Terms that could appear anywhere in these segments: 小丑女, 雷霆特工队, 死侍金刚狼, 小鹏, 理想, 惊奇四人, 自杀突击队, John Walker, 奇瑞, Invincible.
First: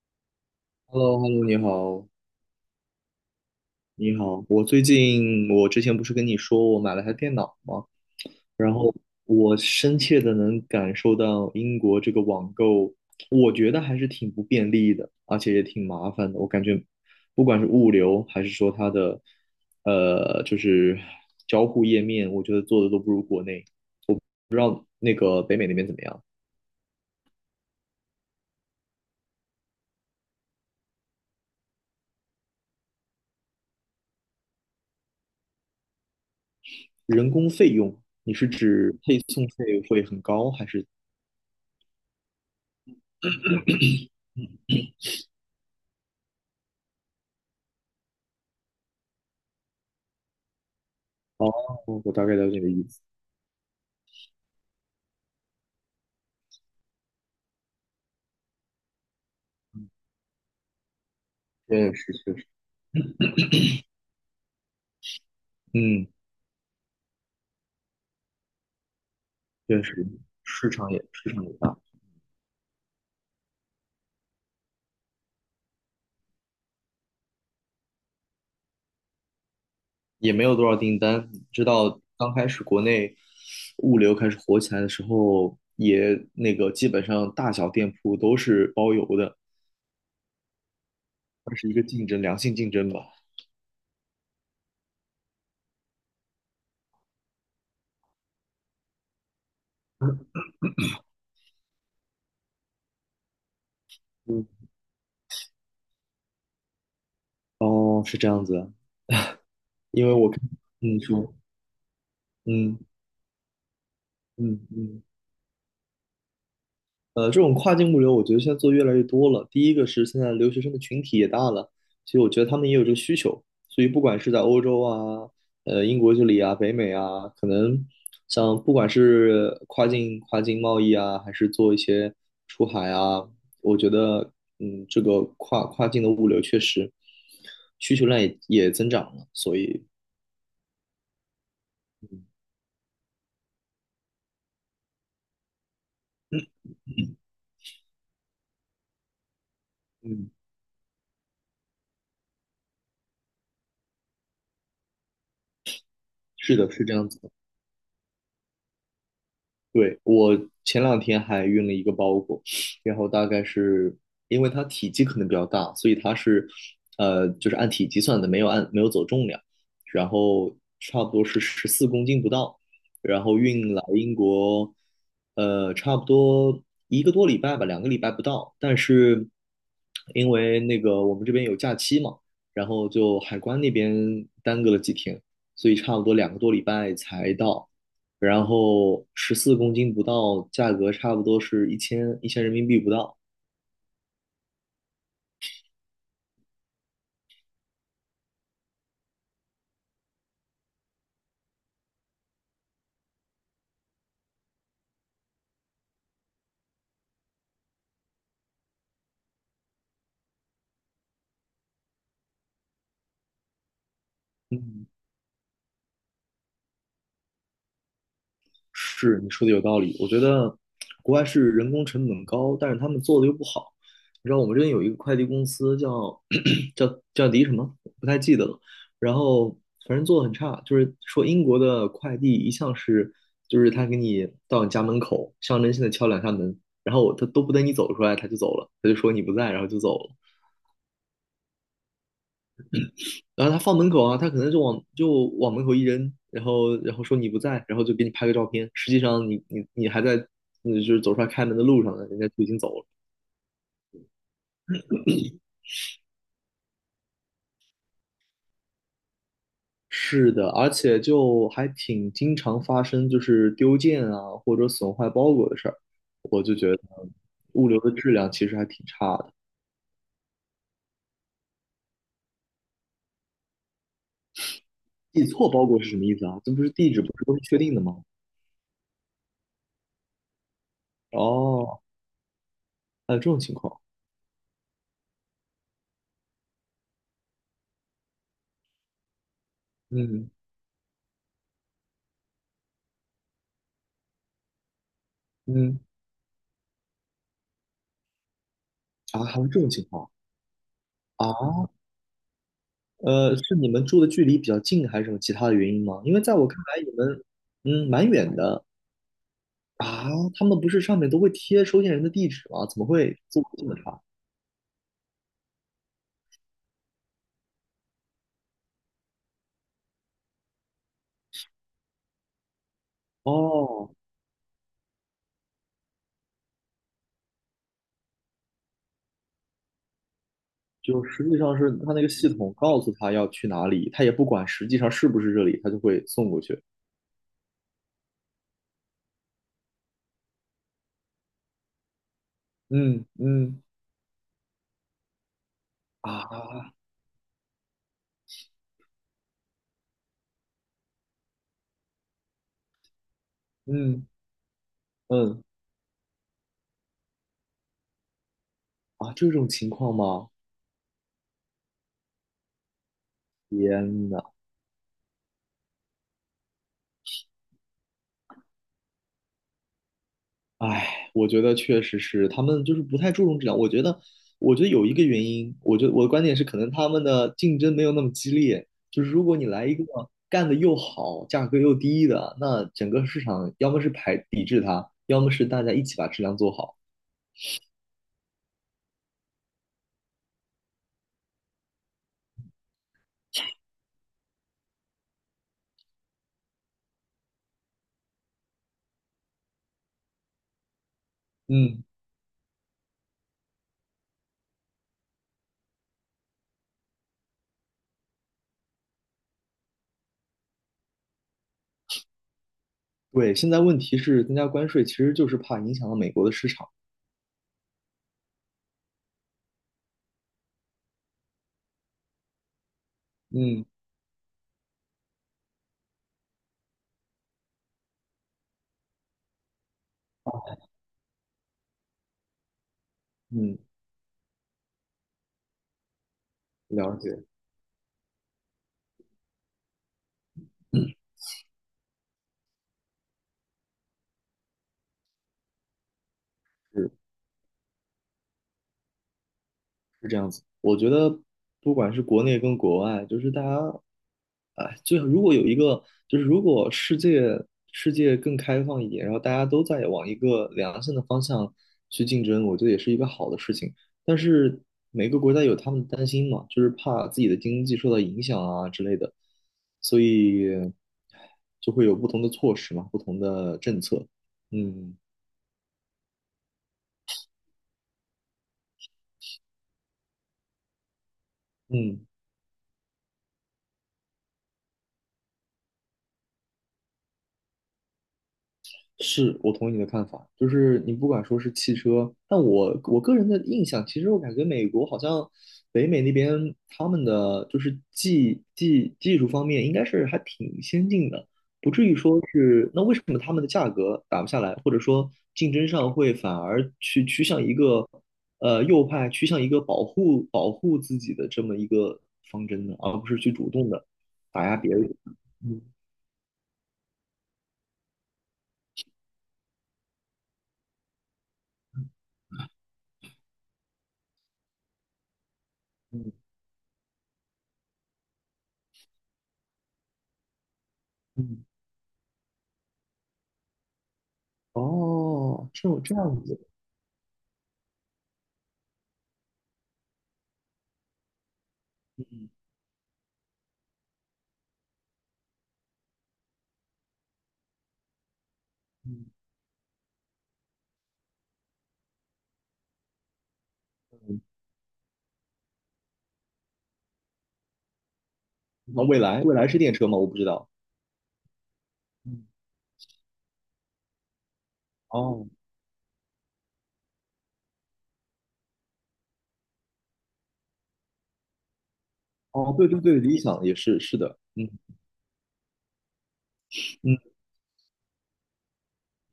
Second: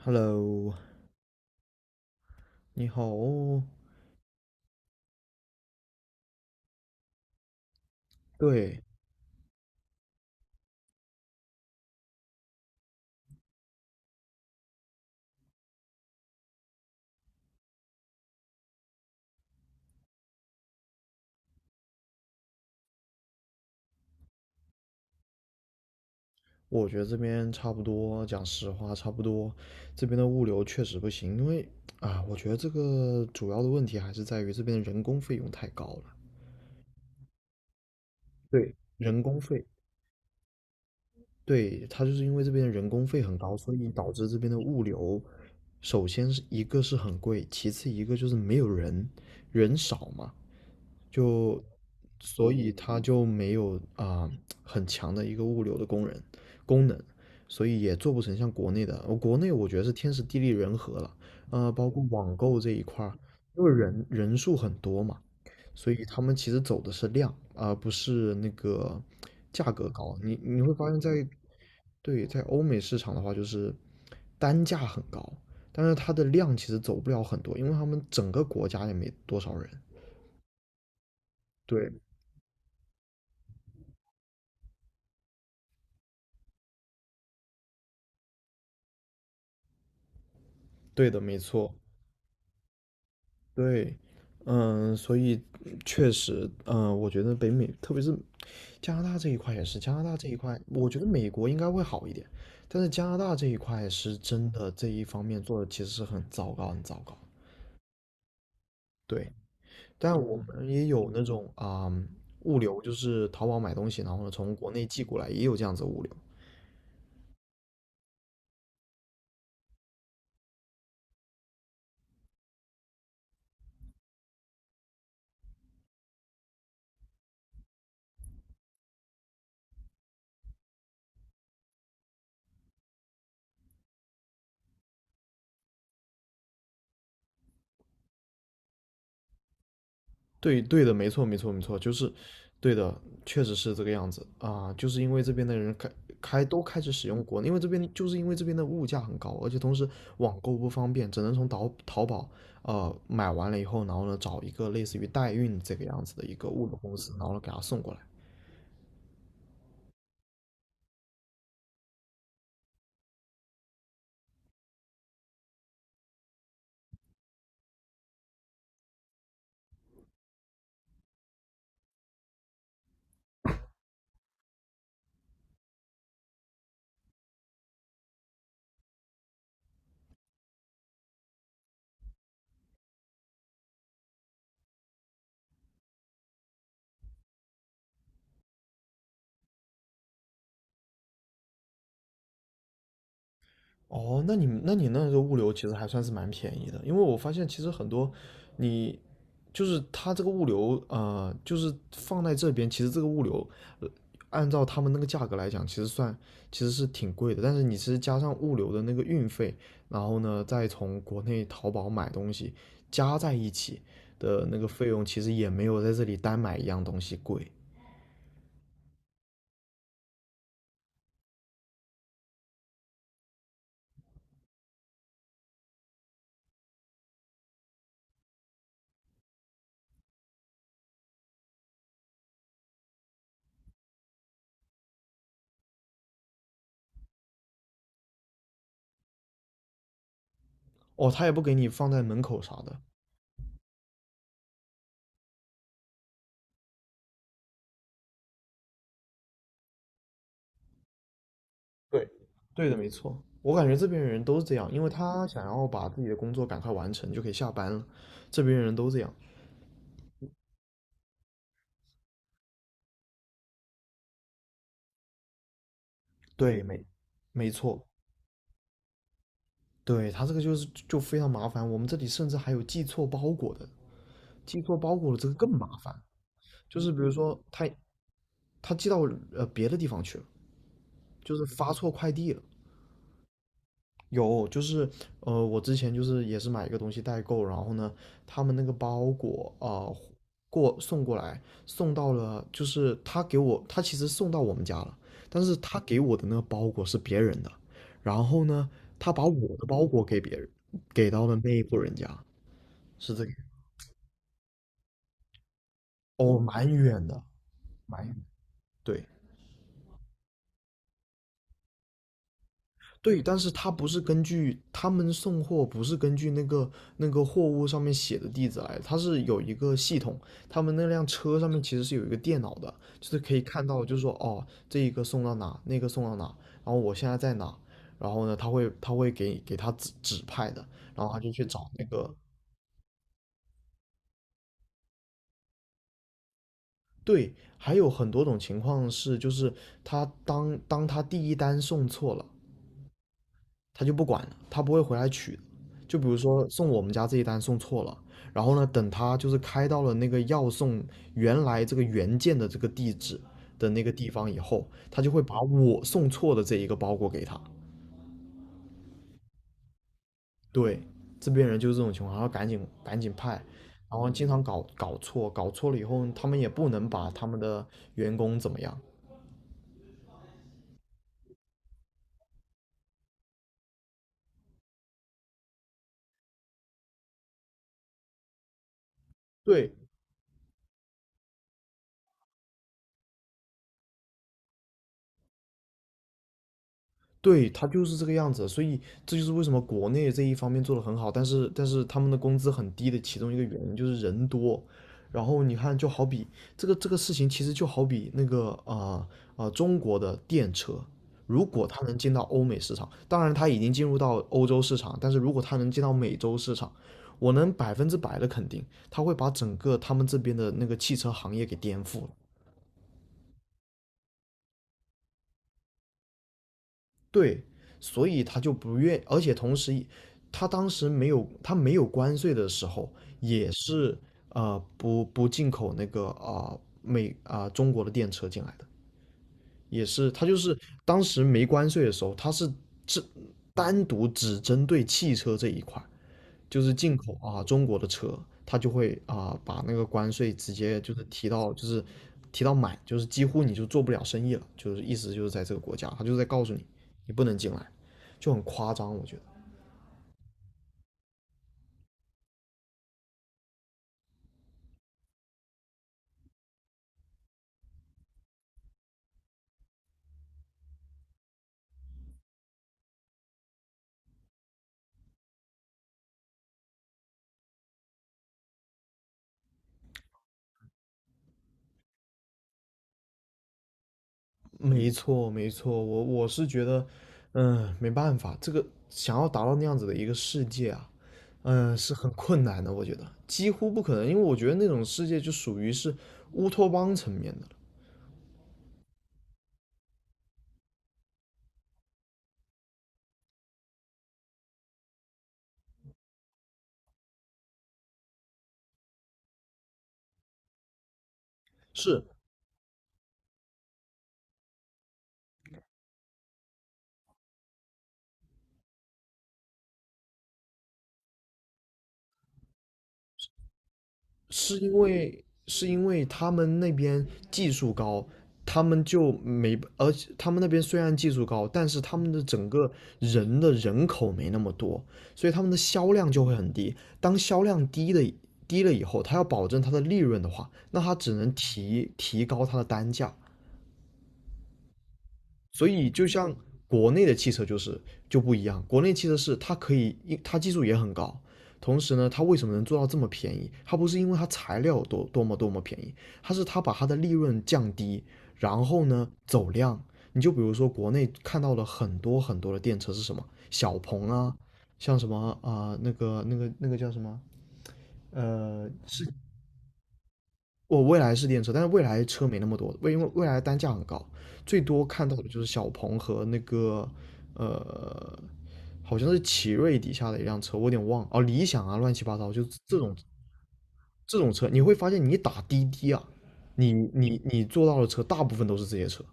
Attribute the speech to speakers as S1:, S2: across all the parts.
S1: Hello，
S2: hello hello 你好，
S1: 你好哦。
S2: 你好。我最近，我之前不是跟你说我买了台电脑吗？然
S1: 对，
S2: 后我深切的能感受到英国这个网购，我觉得还是挺不便利的，而且也挺麻烦的。我感觉，不管是物流还是说它的，就是交互页面，我觉得做的都不如国内。不知道那个北美那边怎么样？
S1: 我觉得这边差不多，讲实话，差不多。这边的物流确实不行，因为啊，我觉得这个主要的问题还是在于这边的人工费用太高了。
S2: 人工费用，你是
S1: 对，
S2: 指配
S1: 人工
S2: 送
S1: 费，
S2: 费会很高，还是？
S1: 对，它就是因为这边的人工费很高，所以导致这边的物流，首先是一个是很贵，其次一个就是没有人，人少嘛，
S2: 哦，
S1: 就
S2: 我大概了
S1: 所
S2: 解你
S1: 以
S2: 的意
S1: 它
S2: 思。
S1: 就没有很强的一个物流的工人功能，所以也做不成像国内的。国内我觉得是天时地利人和了，包
S2: 确
S1: 括
S2: 实，确
S1: 网
S2: 实。
S1: 购这一块儿因为人数很多嘛，所以
S2: 嗯，
S1: 他们其实走的是量，而不是那个价
S2: 确
S1: 格
S2: 实，
S1: 高。你
S2: 市
S1: 会
S2: 场
S1: 发现
S2: 也市场也大，
S1: 对，在欧美市场的话，就是单价很高，但是它的量其实走不了很多，因为他们整个国家也没多少人。
S2: 也没有多少订单。你知
S1: 对，
S2: 道刚开始国内物流开始火起来的时候，也那个基本上大小店铺都是包邮的，
S1: 对的，没
S2: 算是
S1: 错，
S2: 一个竞争，良性竞争吧。
S1: 对，嗯，所以确实，我觉得北美，特别是加拿大这一块也是，加拿大这一块，我觉得美国应该会好一点，但是加拿大这一块是
S2: 嗯，
S1: 真的这一方面做的其实是很糟糕，很糟糕。
S2: 哦，是这样子啊。
S1: 对，
S2: 因为
S1: 但
S2: 我
S1: 我
S2: 看，
S1: 们也
S2: 嗯，
S1: 有那
S2: 说，
S1: 种物
S2: 嗯
S1: 流，就是淘宝买东西，然后呢从
S2: 嗯
S1: 国内
S2: 嗯。
S1: 寄过来，也有这样子的物流。
S2: 这种跨境物流，我觉得现在做越来越多了。第一个是现在留学生的群体也大了，其实我觉得他们也有这个需求。所以不管是在欧洲啊、英国这里啊、北美啊，可能像不管是跨境贸易啊，还是做一些出海啊，我觉得这个跨境的物流确实需求量也增长了。所以，
S1: 对对的，没错没错没错，就是
S2: 嗯，
S1: 对的，确实是这个样子就是因为这边的人
S2: 嗯
S1: 都开始使用国内，因为这边就是因为这边的物价很高，而且同时
S2: 嗯，
S1: 网购不方便，只能从淘宝买完了以后，然后呢找一个类似于代运这个样子的一个
S2: 是
S1: 物
S2: 的，
S1: 流
S2: 是这
S1: 公
S2: 样
S1: 司，然
S2: 子。
S1: 后呢给他送过来。
S2: 对，我前两天还运了一个包裹，然后大概是因为它体积可能比较大，所以它是就是按体积算的，没有走重量，然后差不多是十四公斤不到，然后运来英国，差不多一个多礼拜吧，两个礼拜不到，但是因为那个我们这边有假期嘛，然后就海关那边耽搁了几天，所以差不多两个多礼拜才到。然后十四公斤不到，价格差不多是一千人民币不到。
S1: 哦，那你那个物流其实还算是蛮便宜的，因为我发现其实很多你就是它这个物流，就是放在这边，其实这个物流，呃，按照他们那个价格来讲，其实是挺贵的，但是你其实加上物流的那个运费，然后呢再从国内淘宝买东西加在一起的那个
S2: 嗯，
S1: 费用，其实也没有在这里单买一样东西贵。
S2: 是你说的有道理，我觉得国外是人工成本高，但是他们做的又不好。你知道我们这边有一个快递公司叫 叫迪什么，不太记得了。然后反正做的很差，就是说英国的快递一向是，就是他给你到你家门口，象征性的敲两下门，然后他都不等你走出来，他就走了，他就说你不在，然后就走了。
S1: 哦，他也不给你放在门口啥的，
S2: 然后他放门口啊，他可能就往门口一扔，然后说你不在，然后就给你拍个照片。实际上你还在，就是走出来开门的路上呢，
S1: 对，
S2: 人家就已经
S1: 对的，
S2: 走了。
S1: 没错。我感觉这边的人都是这样，因为他想要把自己的工作赶快完成，就可以下班了。这边人都这样。
S2: 是的，而且就还挺经常发生，就是丢件啊或者损坏包裹的事儿。我就
S1: 对，
S2: 觉得
S1: 没
S2: 物流
S1: 错。
S2: 的质量其实还挺差的。
S1: 对，他这个就是非常麻烦。我们这里甚至还有寄错包裹的，寄错包裹的
S2: 寄
S1: 这个更
S2: 错包
S1: 麻
S2: 裹是
S1: 烦。
S2: 什么意思啊？这不是
S1: 就是
S2: 地
S1: 比
S2: 址不
S1: 如
S2: 是都
S1: 说
S2: 是确
S1: 他
S2: 定的吗？
S1: 他寄到别的地方去了，就是发
S2: 哦，
S1: 错快递了，
S2: 还有这种情况，
S1: 有，就是我之前就是也是买一个东西代购，然后呢，他们那个包裹啊、呃
S2: 嗯
S1: 过送过来，送到了，就是他给我，他其实送到我们家了，但是他
S2: 嗯，
S1: 给我的那个包裹是别人的，然后呢，他
S2: 啊，
S1: 把
S2: 还有
S1: 我
S2: 这
S1: 的
S2: 种
S1: 包
S2: 情
S1: 裹
S2: 况。
S1: 给别人，给到了那
S2: 啊。
S1: 一户人家，是这个，
S2: 是你们住的距离比较近，还是什么其他的原因吗？因为在
S1: 哦，
S2: 我看
S1: 蛮
S2: 来，你
S1: 远的，
S2: 们
S1: 蛮
S2: 蛮
S1: 远，
S2: 远的
S1: 对。
S2: 啊。他们不是上面都会贴收件人的地址吗？怎么会
S1: 对，但
S2: 这
S1: 是
S2: 么这
S1: 他
S2: 么
S1: 不是
S2: 差？
S1: 根据他们送货不是根据那个货物上面写的地址来他是有一个系统，他们那辆车上面其实是有一个电脑的，就是可以看到，
S2: 哦，
S1: 就是说哦，这一个送到哪，那个送到哪，然后我现在在哪，然后呢，他会给他指派的，
S2: 就
S1: 然后他
S2: 实
S1: 就
S2: 际
S1: 去
S2: 上
S1: 找
S2: 是
S1: 那
S2: 他那个
S1: 个。
S2: 系统告诉他要去哪里，他也不管实际上是不是这里，他就会送过去。
S1: 对，还有很多种情况是，就是他当他第一单送错了，
S2: 嗯嗯
S1: 他就不管了，他不会回来取。就比如说送
S2: 啊
S1: 我们家这一单送错了，然后呢，等他就是开到了那个要送原来这个原件的这个地址的那个
S2: 嗯
S1: 地方以后，他就会把
S2: 嗯
S1: 我送错的这一个包裹给他。
S2: 啊，这种情况吗？
S1: 对，这边人就是这种情况，然后赶紧赶紧派，然
S2: 天
S1: 后
S2: 呐！
S1: 经常搞错，搞错了以后，他们也不能把他们的员工怎么样。
S2: 唉，我觉得确实是他们就是不太注重质量。我觉得，我觉得有一个原因，我觉得我的观点是，可能他们的竞争没有那么激烈。就是如果你来
S1: 对，
S2: 一个干得又好、价格又低的，那整个市场要么是排抵制它，要么是大家一起把质量做好。
S1: 对，他就是这个样子，所以这就是为什么国内这一方面做的很好，但是他们的工资很低的其中一个原因就是人多。然后你看，就好比这个事情，其实就好比中国的电车，如果它
S2: 嗯，
S1: 能进到欧美市场，当然它已经进入到欧洲市场，但是如果它能进到美洲市场，我能百分之百的肯定，它会把整个他们这边的那个汽车行业给颠覆了。
S2: 对。现在问题是增加关税，其实就是怕影响到美国的市场。
S1: 对，所以他就不愿，而且同时，他当时没有关税的时候，也
S2: 嗯
S1: 是不进口那个啊、呃美啊、呃中国的电车进来的，也是他就是当时没关税的时候，他是只
S2: 嗯，
S1: 单独只针对汽车这一块，就是
S2: 了
S1: 进口
S2: 解。
S1: 啊中国的车，它就会啊把那个关税直接就是 提到满，就是几乎你就做不了生意了，就是意思就是在这个国家，他就在告诉你
S2: 是。
S1: 你不能进来，就很夸张，我觉得。
S2: 这样子，我觉得不管是国内跟国外，就是大家，哎，最好如果有一个，就是如果世界世界更开放一点，然后大家都在往一个良性的方向去竞争，我觉得也是一个好的事情。但是每个国家有他们的担心嘛，就是怕自己的经济受到影响啊之类的，所以就会有不同的措施嘛，不同的政策。
S1: 没
S2: 嗯
S1: 错，没错，我是觉得，嗯，没办法，这个想要达到那样子的一个世界啊，是
S2: 嗯。
S1: 很困难的，我觉得几乎不可能，因为我觉得那种世界就属于是乌托邦层面的了。
S2: 是我同意你的看法，就是你不管说是汽车，但我我个人的印象，其实我感觉美国好像北美那边他们的就是技术方面应该是还挺先进的，不至于
S1: 是
S2: 说是那为什么他们的价格打不下来，或者说竞争上会反而去趋向一个右派趋向一个保护保护自己的这么一个方针呢，而不是去主动的打压
S1: 是
S2: 别
S1: 因
S2: 人。
S1: 为
S2: 嗯
S1: 是因为他们那边技术高，他们就没，而且他们那边虽然技术高，但是他们的整个人口没那么多，所以他们的销量
S2: 嗯
S1: 就会很低。当销量低了以后，他要保证他的利润的话，那他只能
S2: 嗯，
S1: 提高他的单价。
S2: 哦，
S1: 所
S2: 这
S1: 以
S2: 这
S1: 就
S2: 样
S1: 像
S2: 子。
S1: 国内的汽车就是不一样，国内汽车是它可以，它技术也很高，同时呢，它
S2: 嗯
S1: 为什么能做到这么便宜？它不是因为它材料多么多么便宜，它是它把它的利润降低，然后
S2: 嗯
S1: 呢走量。你就比如说国内看到了很多很多的电车是什么小鹏
S2: 嗯，
S1: 啊，像什么那个叫什么呃
S2: 那未
S1: 是
S2: 来，未来是电车吗？我不知道。
S1: 我未来是电车，但是未来车
S2: 嗯，
S1: 没那么多，因为未来单价很高，最多看到的
S2: 哦
S1: 就是小鹏和那个好像是奇瑞底下的一辆车，我有点忘了哦，理想啊，乱七八糟，就
S2: 哦，对
S1: 这
S2: 对
S1: 种
S2: 对，理想也是是
S1: 这
S2: 的，
S1: 种车，
S2: 嗯
S1: 你会发现你打滴滴啊，你
S2: 嗯
S1: 你你坐到的车大部分都是这些车，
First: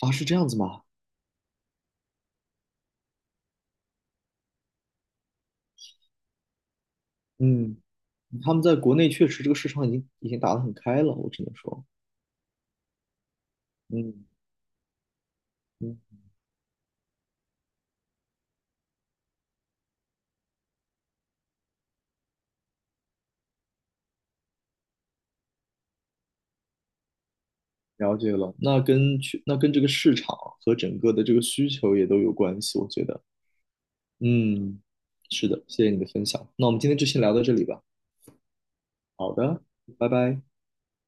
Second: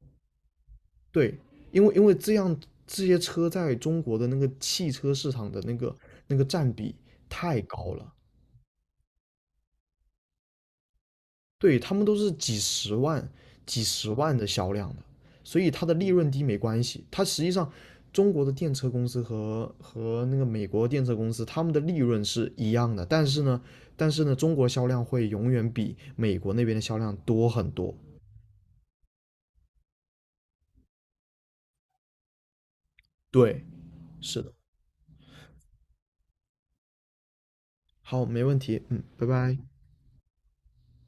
S2: 啊，是这样子吗？
S1: 对，因为这些车在中国的那个汽车市场的那个占比太
S2: 嗯，
S1: 高了，
S2: 他们在国内确实这个市场已经打得很开了，我只能
S1: 对，
S2: 说，
S1: 他们都是几十万、几十
S2: 嗯
S1: 万的销量的，所以它的利
S2: 嗯，
S1: 润低没关系。它实际上，中国的电车公司和那个美国电车公司，他们的利润是一样的，但是呢，中国销量会永远比美国那边的销量多很多。
S2: 了解了。那跟这个市场和整个的这个需求也都有关系，我觉得，
S1: 对，是的。
S2: 嗯，是的，谢谢你的分享。那我们今天就先聊到这里吧。
S1: 好，没问题。嗯，拜
S2: 好
S1: 拜。
S2: 的，拜拜。